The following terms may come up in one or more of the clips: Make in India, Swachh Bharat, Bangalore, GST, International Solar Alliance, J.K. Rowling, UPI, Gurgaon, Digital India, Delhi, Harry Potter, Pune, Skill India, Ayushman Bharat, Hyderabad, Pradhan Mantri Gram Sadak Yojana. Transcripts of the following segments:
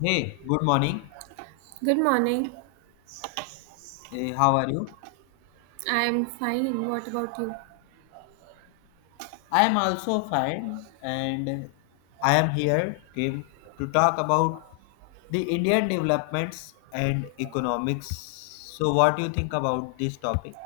Hey, good morning. Good morning. How are you? I'm fine. What about you? I am also fine, and I am here came to talk about the Indian developments and economics. So, what do you think about this topic?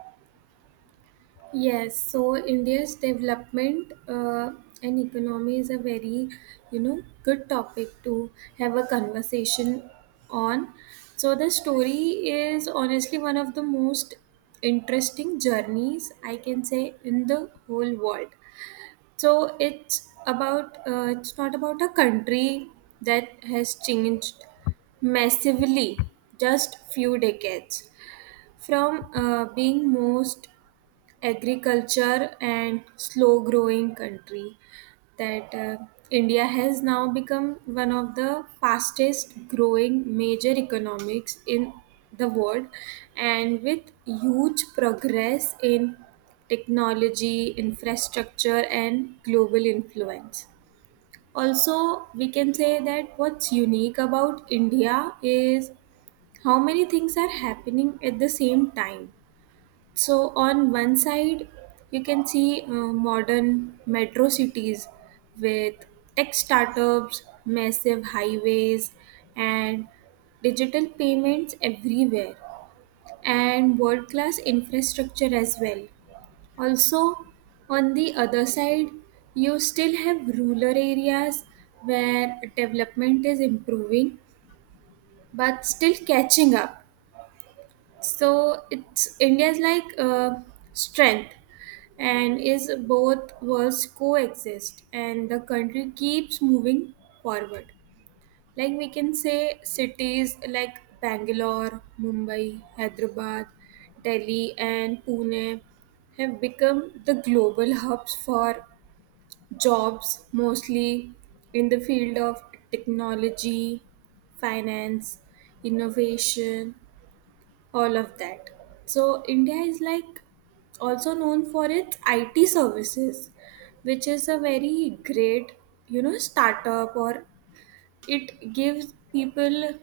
Yes, so India's development and economy is a very good topic to have a conversation on. So the story is honestly one of the most interesting journeys I can say in the whole world. So it's about it's not about a country that has changed massively just few decades. From being most agriculture and slow growing country that India has now become one of the fastest growing major economics in the world, and with huge progress in technology, infrastructure, and global influence. Also, we can say that what's unique about India is how many things are happening at the same time. So on one side, you can see modern metro cities with tech startups, massive highways, and digital payments everywhere, and world class infrastructure as well. Also, on the other side, you still have rural areas where development is improving but still catching up. So it's India's like strength and is both worlds coexist and the country keeps moving forward. Like we can say cities like Bangalore, Mumbai, Hyderabad, Delhi, and Pune have become the global hubs for jobs, mostly in the field of technology, finance, innovation, all of that. So India is like also known for its IT services, which is a very great startup, or it gives people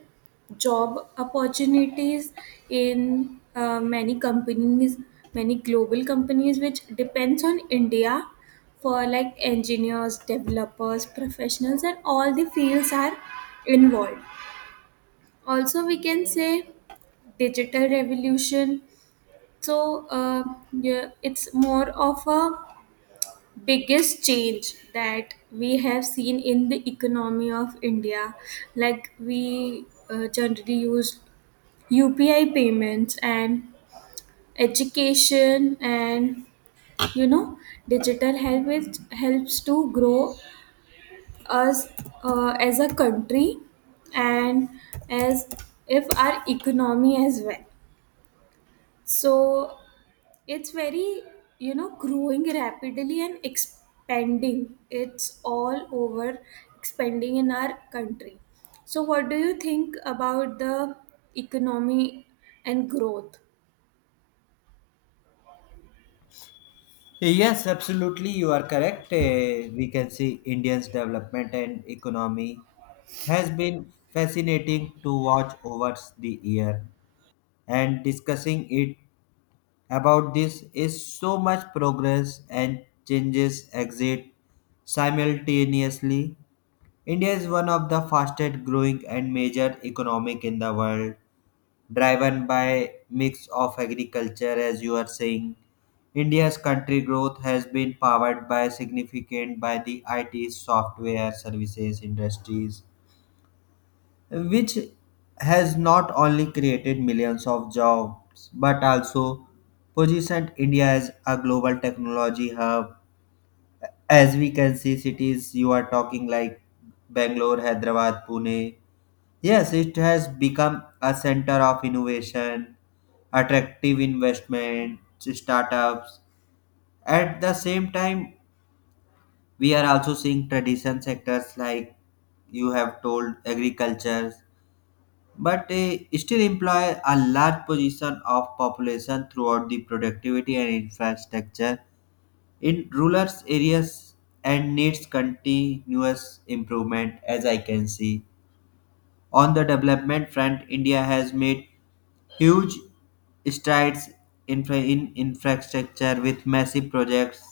job opportunities in many companies, many global companies, which depends on India for like engineers, developers, professionals, and all the fields are involved. Also, we can say digital revolution, so yeah, it's more of a biggest change that we have seen in the economy of India. Like we generally use UPI payments and education and you know digital help is, helps to grow us as a country and as if our economy as well. So it's very growing rapidly and expanding, it's all over expanding in our country. So what do you think about the economy and growth? Yes, absolutely, you are correct. We can see India's development and economy has been fascinating to watch over the year, and discussing it about this is so much progress and changes exist simultaneously. India is one of the fastest growing and major economic in the world, driven by mix of agriculture as you are saying. India's country growth has been powered by significant by the IT software services industries which has not only created millions of jobs but also positioned India as a global technology hub. As we can see, cities you are talking like Bangalore, Hyderabad, Pune. Yes, it has become a center of innovation, attractive investment, startups. At the same time, we are also seeing tradition sectors like you have told agriculture, but they still employ a large portion of population throughout the productivity and infrastructure in rural areas and needs continuous improvement as I can see. On the development front, India has made huge strides in infrastructure with massive projects,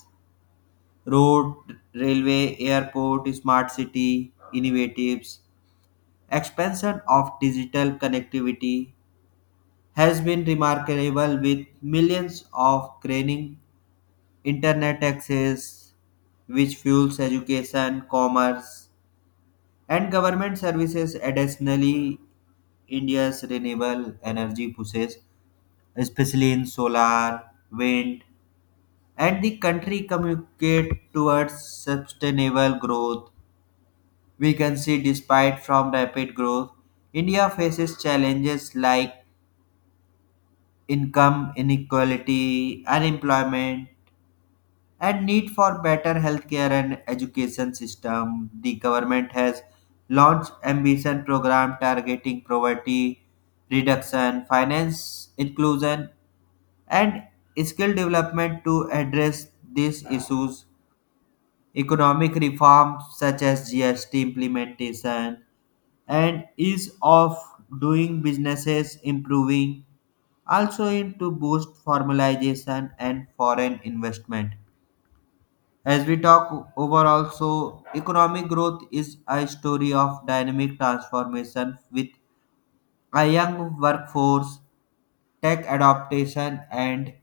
road, railway, airport, smart city innovatives. Expansion of digital connectivity has been remarkable with millions of gaining internet access, which fuels education, commerce and government services. Additionally, India's renewable energy pushes, especially in solar, wind and the country communicate towards sustainable growth. We can see despite from rapid growth, India faces challenges like income inequality, unemployment and need for better healthcare and education system. The government has launched ambition program targeting poverty reduction, finance inclusion, and skill development to address these issues. Economic reforms such as GST implementation and ease of doing businesses improving also aim to boost formalization and foreign investment. As we talk overall, so economic growth is a story of dynamic transformation with a young workforce, tech adaptation, and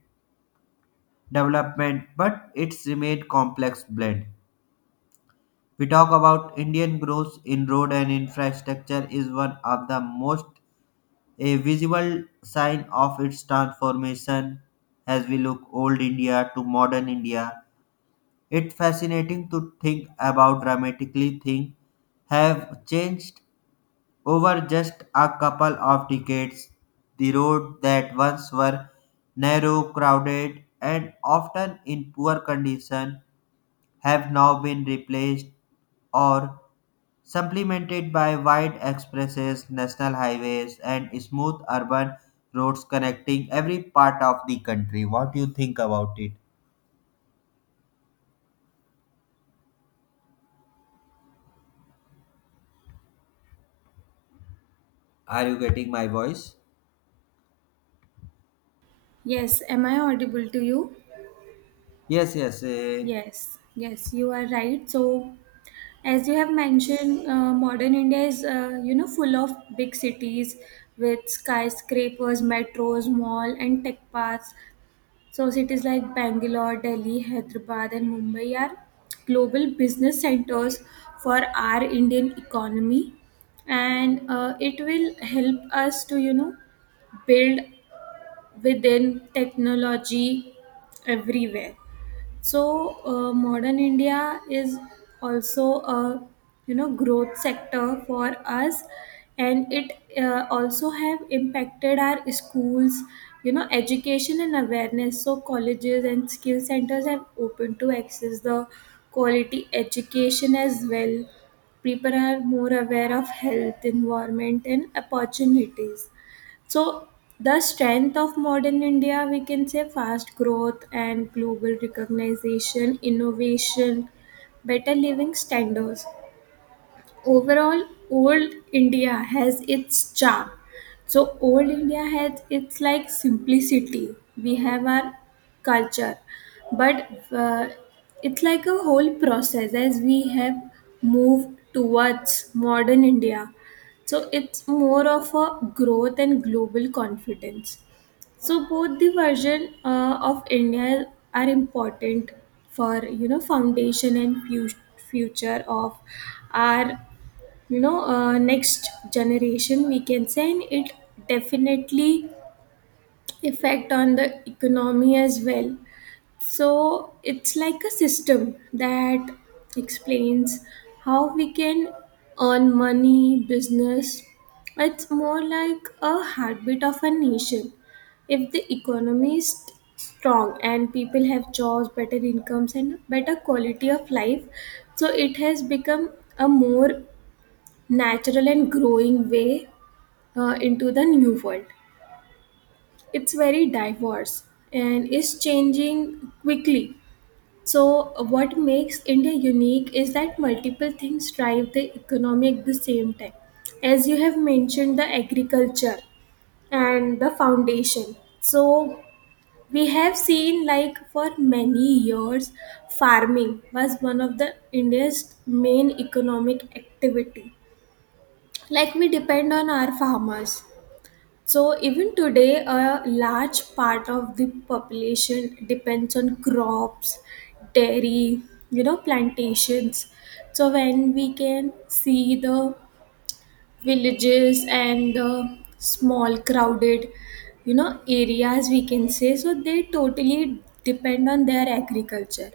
development, but it's remained complex blend. We talk about Indian growth in road and infrastructure is one of the most a visible sign of its transformation. As we look old India to modern India, it's fascinating to think about dramatically things have changed over just a couple of decades. The roads that once were narrow, crowded, and often in poor condition have now been replaced or supplemented by wide expresses, national highways, and smooth urban roads connecting every part of the country. What do you think about it? Are you getting my voice? Yes, am I audible to you? Yes, yes. Yes, yes, you are right. So as you have mentioned, modern India is, full of big cities with skyscrapers, metros, mall, and tech parks. So cities like Bangalore, Delhi, Hyderabad, and Mumbai are global business centers for our Indian economy, and it will help us to build within technology everywhere. So modern India is also a growth sector for us, and it also have impacted our schools, education and awareness. So colleges and skill centers have opened to access the quality education as well. People are more aware of health, environment, and opportunities. So, the strength of modern India, we can say, fast growth and global recognition, innovation, better living standards overall. Old India has its charm. So old India has its like simplicity, we have our culture, but uh, it's like a whole process as we have moved towards modern India. So it's more of a growth and global confidence. So both the version of India are important for foundation and future of our, next generation we can say, and it definitely effect on the economy as well. So it's like a system that explains how we can earn money, business. It's more like a heartbeat of a nation. If the economy is strong and people have jobs, better incomes and better quality of life. So it has become a more natural and growing way into the new world. It's very diverse and is changing quickly. So, what makes India unique is that multiple things drive the economy at the same time. As you have mentioned, the agriculture and the foundation. So, we have seen like for many years, farming was one of the India's main economic activity, like we depend on our farmers. So even today, a large part of the population depends on crops, dairy, plantations. So when we can see the villages and the small crowded, areas we can say, so they totally depend on their agriculture.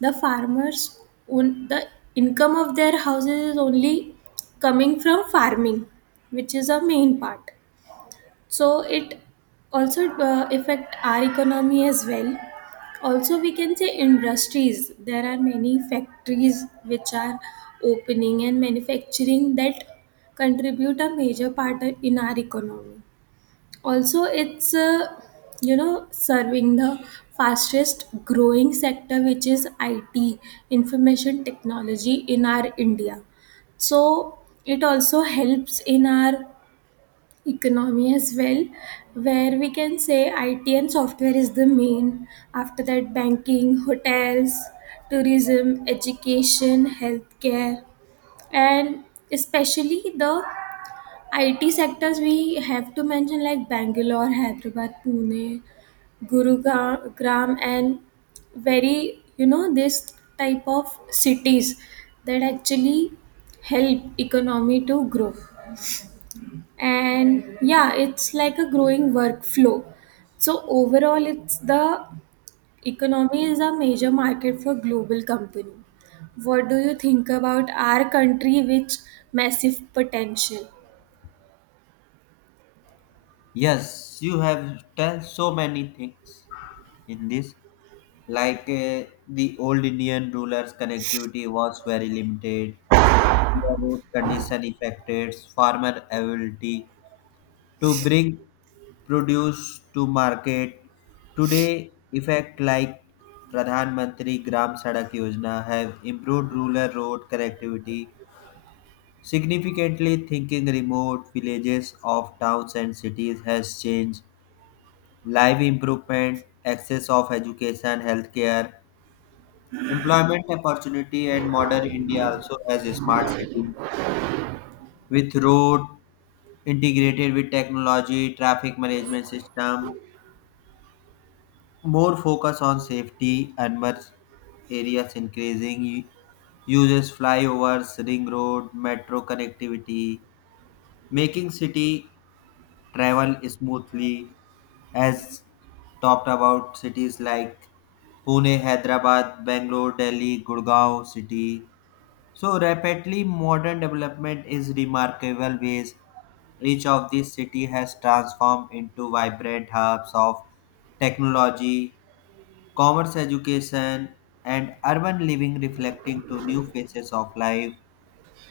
The farmers, own, the income of their houses is only coming from farming, which is a main part. So it also affect our economy as well. Also we can say industries, there are many factories which are opening and manufacturing that contribute a major part in our economy. Also it's, serving the fastest growing sector which is IT, information technology in our India. So it also helps in our economy as well, where we can say IT and software is the main. After that, banking, hotels, tourism, education, healthcare, and especially the IT sectors, we have to mention like Bangalore, Hyderabad, Pune, Gurugram, and this type of cities that actually help economy to grow. And yeah, it's like a growing workflow. So overall it's the economy is a major market for global company. What do you think about our country, which massive potential? Yes, you have tell so many things in this. Like the old Indian rulers' connectivity was very limited, poor road condition affected farmer ability to bring produce to market. Today, effect like Pradhan Mantri Gram Sadak Yojana have improved rural road connectivity significantly. Thinking remote villages of towns and cities has changed life improvement, access of education, healthcare, employment opportunity, and modern India also has a smart city with road integrated with technology, traffic management system, more focus on safety, urban areas increasing, uses flyovers, ring road, metro connectivity, making city travel smoothly as talked about cities like Pune, Hyderabad, Bangalore, Delhi, Gurgaon city. So rapidly modern development is remarkable ways. Each of these city has transformed into vibrant hubs of technology, commerce, education and urban living, reflecting to new phases of life.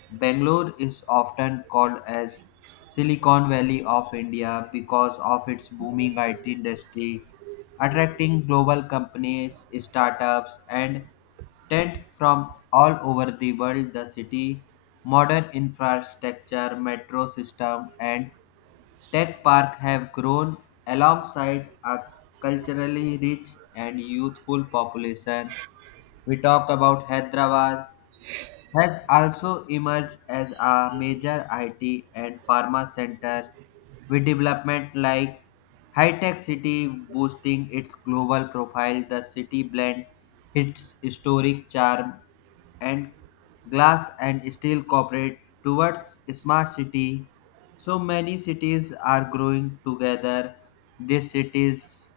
Bangalore is often called as Silicon Valley of India because of its booming IT industry, attracting global companies, startups, and talent from all over the world. The city, modern infrastructure, metro system, and tech park have grown alongside a culturally rich and youthful population. We talk about Hyderabad has also emerged as a major IT and pharma center with development like high tech city boosting its global profile. The city blends its historic charm and glass and steel corporate towards smart city. So many cities are growing together. These cities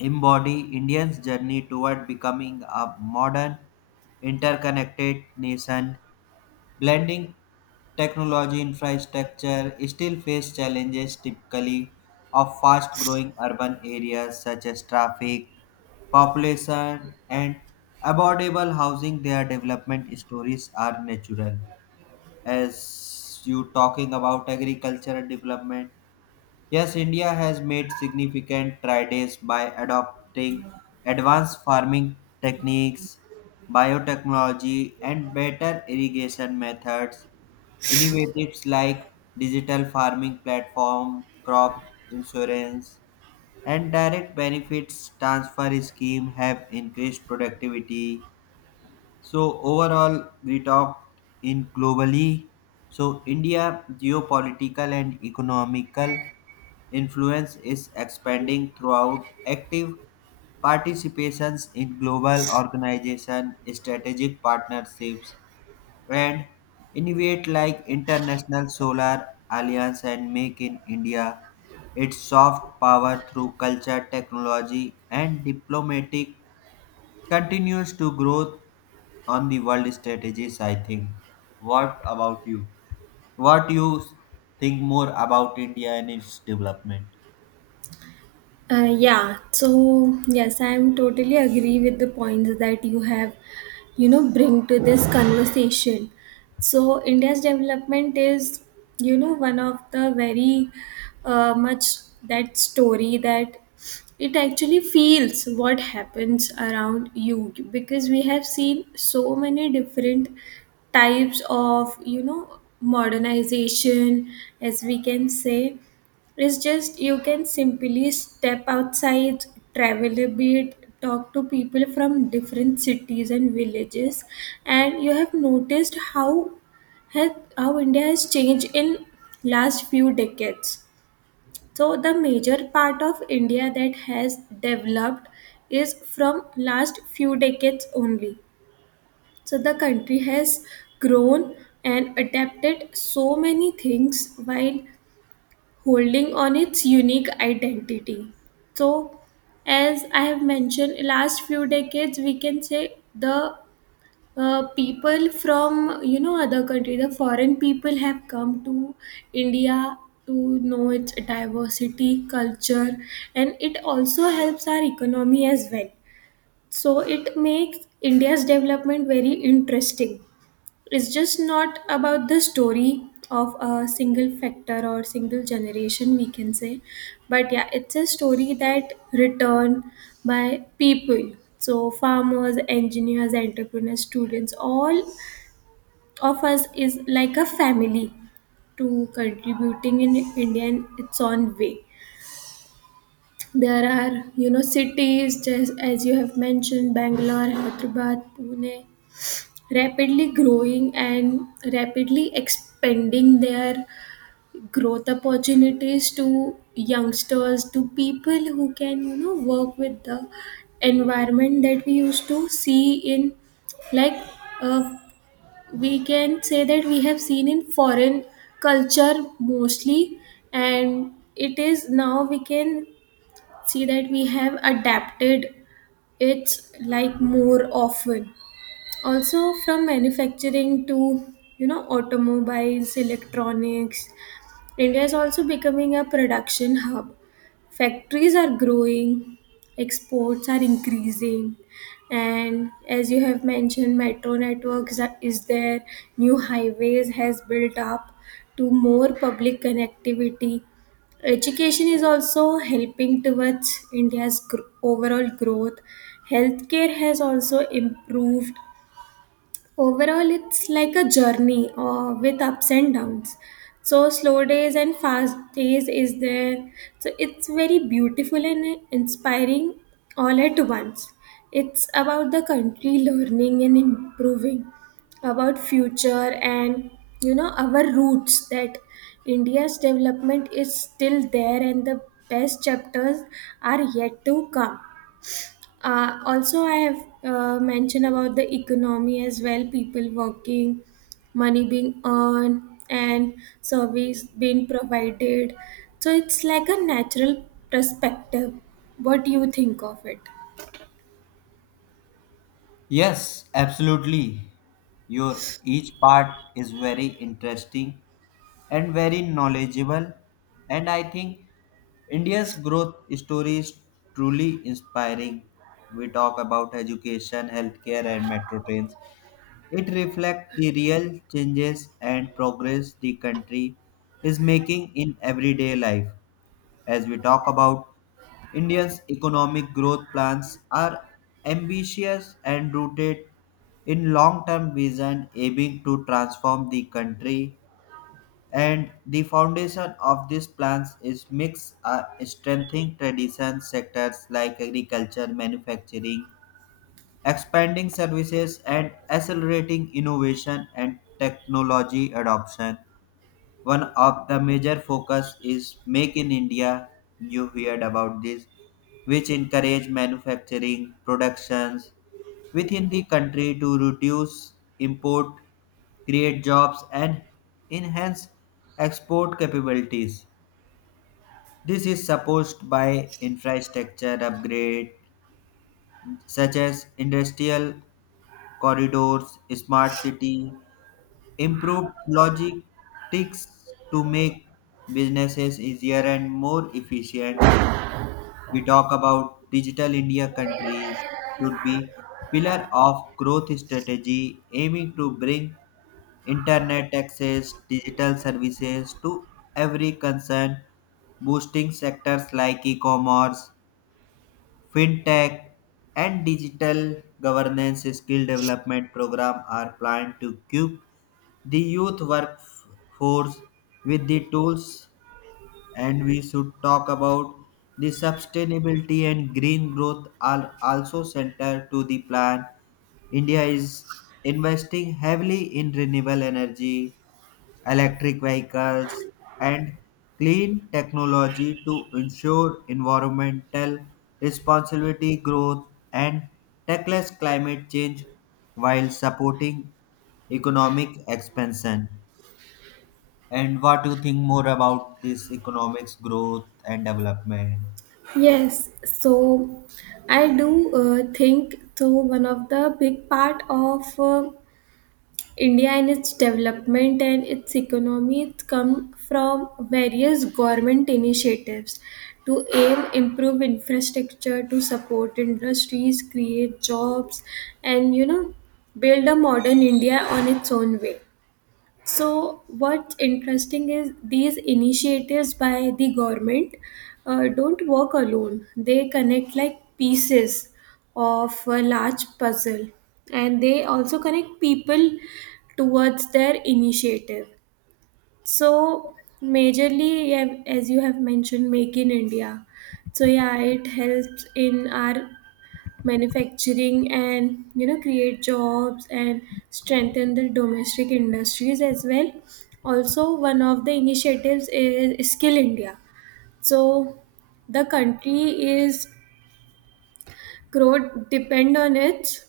embody Indians' journey toward becoming a modern interconnected nation, blending technology infrastructure, still face challenges typically of fast-growing urban areas such as traffic, population, and affordable housing. Their development stories are natural. As you talking about agricultural development, yes, India has made significant strides by adopting advanced farming techniques, biotechnology, and better irrigation methods. Innovatives like digital farming platform, crop insurance, and direct benefits transfer scheme have increased productivity. So overall, we talked in globally. So India geopolitical and economical influence is expanding throughout active participations in global organization, strategic partnerships and innovate like International Solar Alliance and Make in India. Its soft power through culture, technology, and diplomatic continues to grow on the world strategies, I think. What about you? What you think more about India and its development? Yes, I'm totally agree with the points that you have, bring to this conversation. So India's development is, one of the very much that story that it actually feels what happens around you, because we have seen so many different types of, modernization. As we can say, it's just you can simply step outside, travel a bit, talk to people from different cities and villages, and you have noticed how India has changed in last few decades. So the major part of India that has developed is from last few decades only. So the country has grown and adapted so many things while holding on its unique identity. So, as I have mentioned, last few decades, we can say the people from other country, the foreign people have come to India to know its diversity, culture, and it also helps our economy as well. So it makes India's development very interesting. It's just not about the story of a single factor or single generation we can say, but yeah, it's a story that written by people. So farmers, engineers, entrepreneurs, students, all of us is like a family to contributing in India in its own way. There are, cities just as you have mentioned, Bangalore, Hyderabad, Pune, rapidly growing and rapidly expanding their growth opportunities to youngsters, to people who can work with the environment that we used to see in like, uh, we can say that we have seen in foreign culture mostly, and it is now we can see that we have adapted it like more often. Also from manufacturing to automobiles, electronics, India is also becoming a production hub. Factories are growing, exports are increasing, and as you have mentioned, metro networks is there, new highways has built up to more public connectivity. Education is also helping towards India's overall growth. Healthcare has also improved. Overall, it's like a journey with ups and downs. So, slow days and fast days is there. So, it's very beautiful and inspiring all at once. It's about the country learning and improving, about future and our roots, that India's development is still there and the best chapters are yet to come. Also, I have mentioned about the economy as well, people working, money being earned, and service being provided. So, it's like a natural perspective. What do you think of it? Yes, absolutely. Your each part is very interesting and very knowledgeable, and I think India's growth story is truly inspiring. We talk about education, healthcare, and metro trains. It reflects the real changes and progress the country is making in everyday life. As we talk about India's economic growth plans are ambitious and rooted in long-term vision aiming to transform the country, and the foundation of these plans is mix strengthening tradition sectors like agriculture, manufacturing, expanding services and accelerating innovation and technology adoption. One of the major focus is Make in India. You heard about this, which encourage manufacturing productions within the country to reduce import, create jobs, and enhance export capabilities. This is supported by infrastructure upgrade such as industrial corridors, smart city improved logistics to make businesses easier and more efficient. We talk about digital India countries should be pillar of growth strategy aiming to bring internet access, digital services to every concern, boosting sectors like e-commerce, fintech, and digital governance. Skill development program are planned to give the youth workforce with the tools, and we should talk about the sustainability and green growth are also central to the plan. India is investing heavily in renewable energy, electric vehicles and clean technology to ensure environmental responsibility growth and tackles climate change while supporting economic expansion. And what do you think more about this economics growth and development? Yes, so I do think so. One of the big part of India in its development and its economy, it's come from various government initiatives to aim improve infrastructure, to support industries, create jobs, and build a modern India on its own way. So, what's interesting is these initiatives by the government don't work alone. They connect like pieces of a large puzzle, and they also connect people towards their initiative. So, majorly, yeah, as you have mentioned, Make in India. So, yeah, it helps in our manufacturing and create jobs and strengthen the domestic industries as well. Also one of the initiatives is Skill India. So the country is growth depend on it,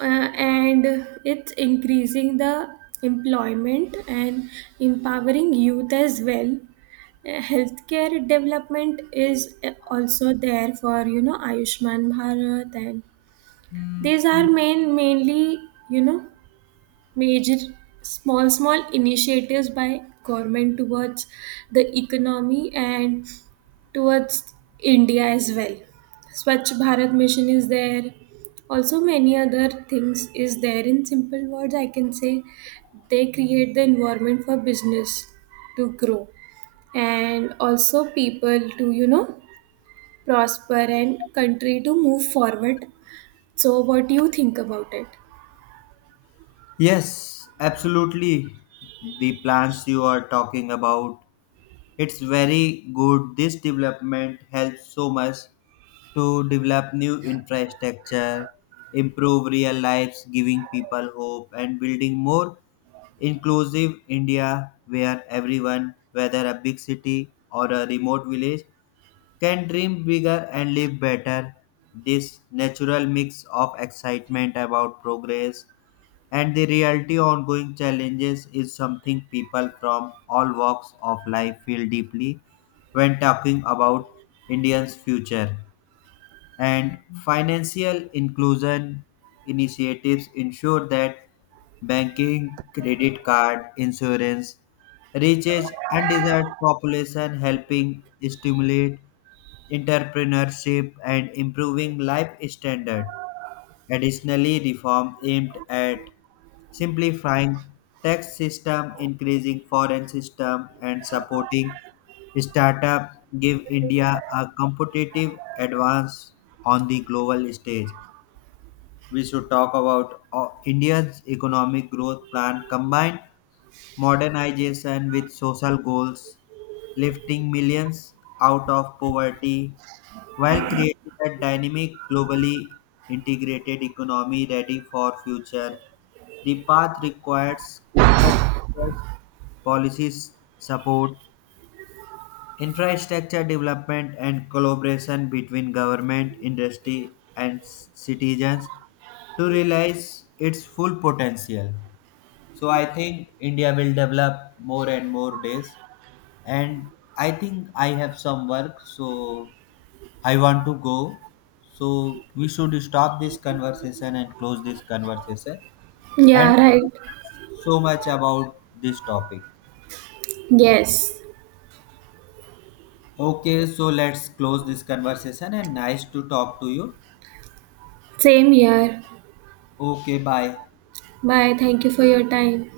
and it's increasing the employment and empowering youth as well. Healthcare development is also there, for Ayushman Bharat. And these are main mainly, major small small initiatives by government towards the economy and towards India as well. Swachh Bharat mission is there. Also many other things is there. In simple words I can say, they create the environment for business to grow, and also people to prosper and country to move forward. So what do you think about it? Yes, absolutely. The plans you are talking about, it's very good. This development helps so much to develop new infrastructure, improve real lives, giving people hope, and building more inclusive India where everyone, whether a big city or a remote village, can dream bigger and live better. This natural mix of excitement about progress and the reality ongoing challenges is something people from all walks of life feel deeply when talking about Indians' future, and financial inclusion initiatives ensure that banking, credit card, insurance reaches undesired population, helping stimulate entrepreneurship and improving life standard. Additionally, reform aimed at simplifying tax system, increasing foreign system, and supporting startup give India a competitive advance on the global stage. We should talk about India's economic growth plan combined modernization with social goals, lifting millions out of poverty while creating a dynamic, globally integrated economy ready for future. The path requires continuous policies support, infrastructure development, and collaboration between government, industry, and citizens to realize its full potential. So I think India will develop more and more days. And I think I have some work, so I want to go. So we should stop this conversation and close this conversation and Yeah, right. focus so much about this topic. Yes. Okay, so let's close this conversation and nice to talk to you. Same here. Okay, bye. Bye. Thank you for your time.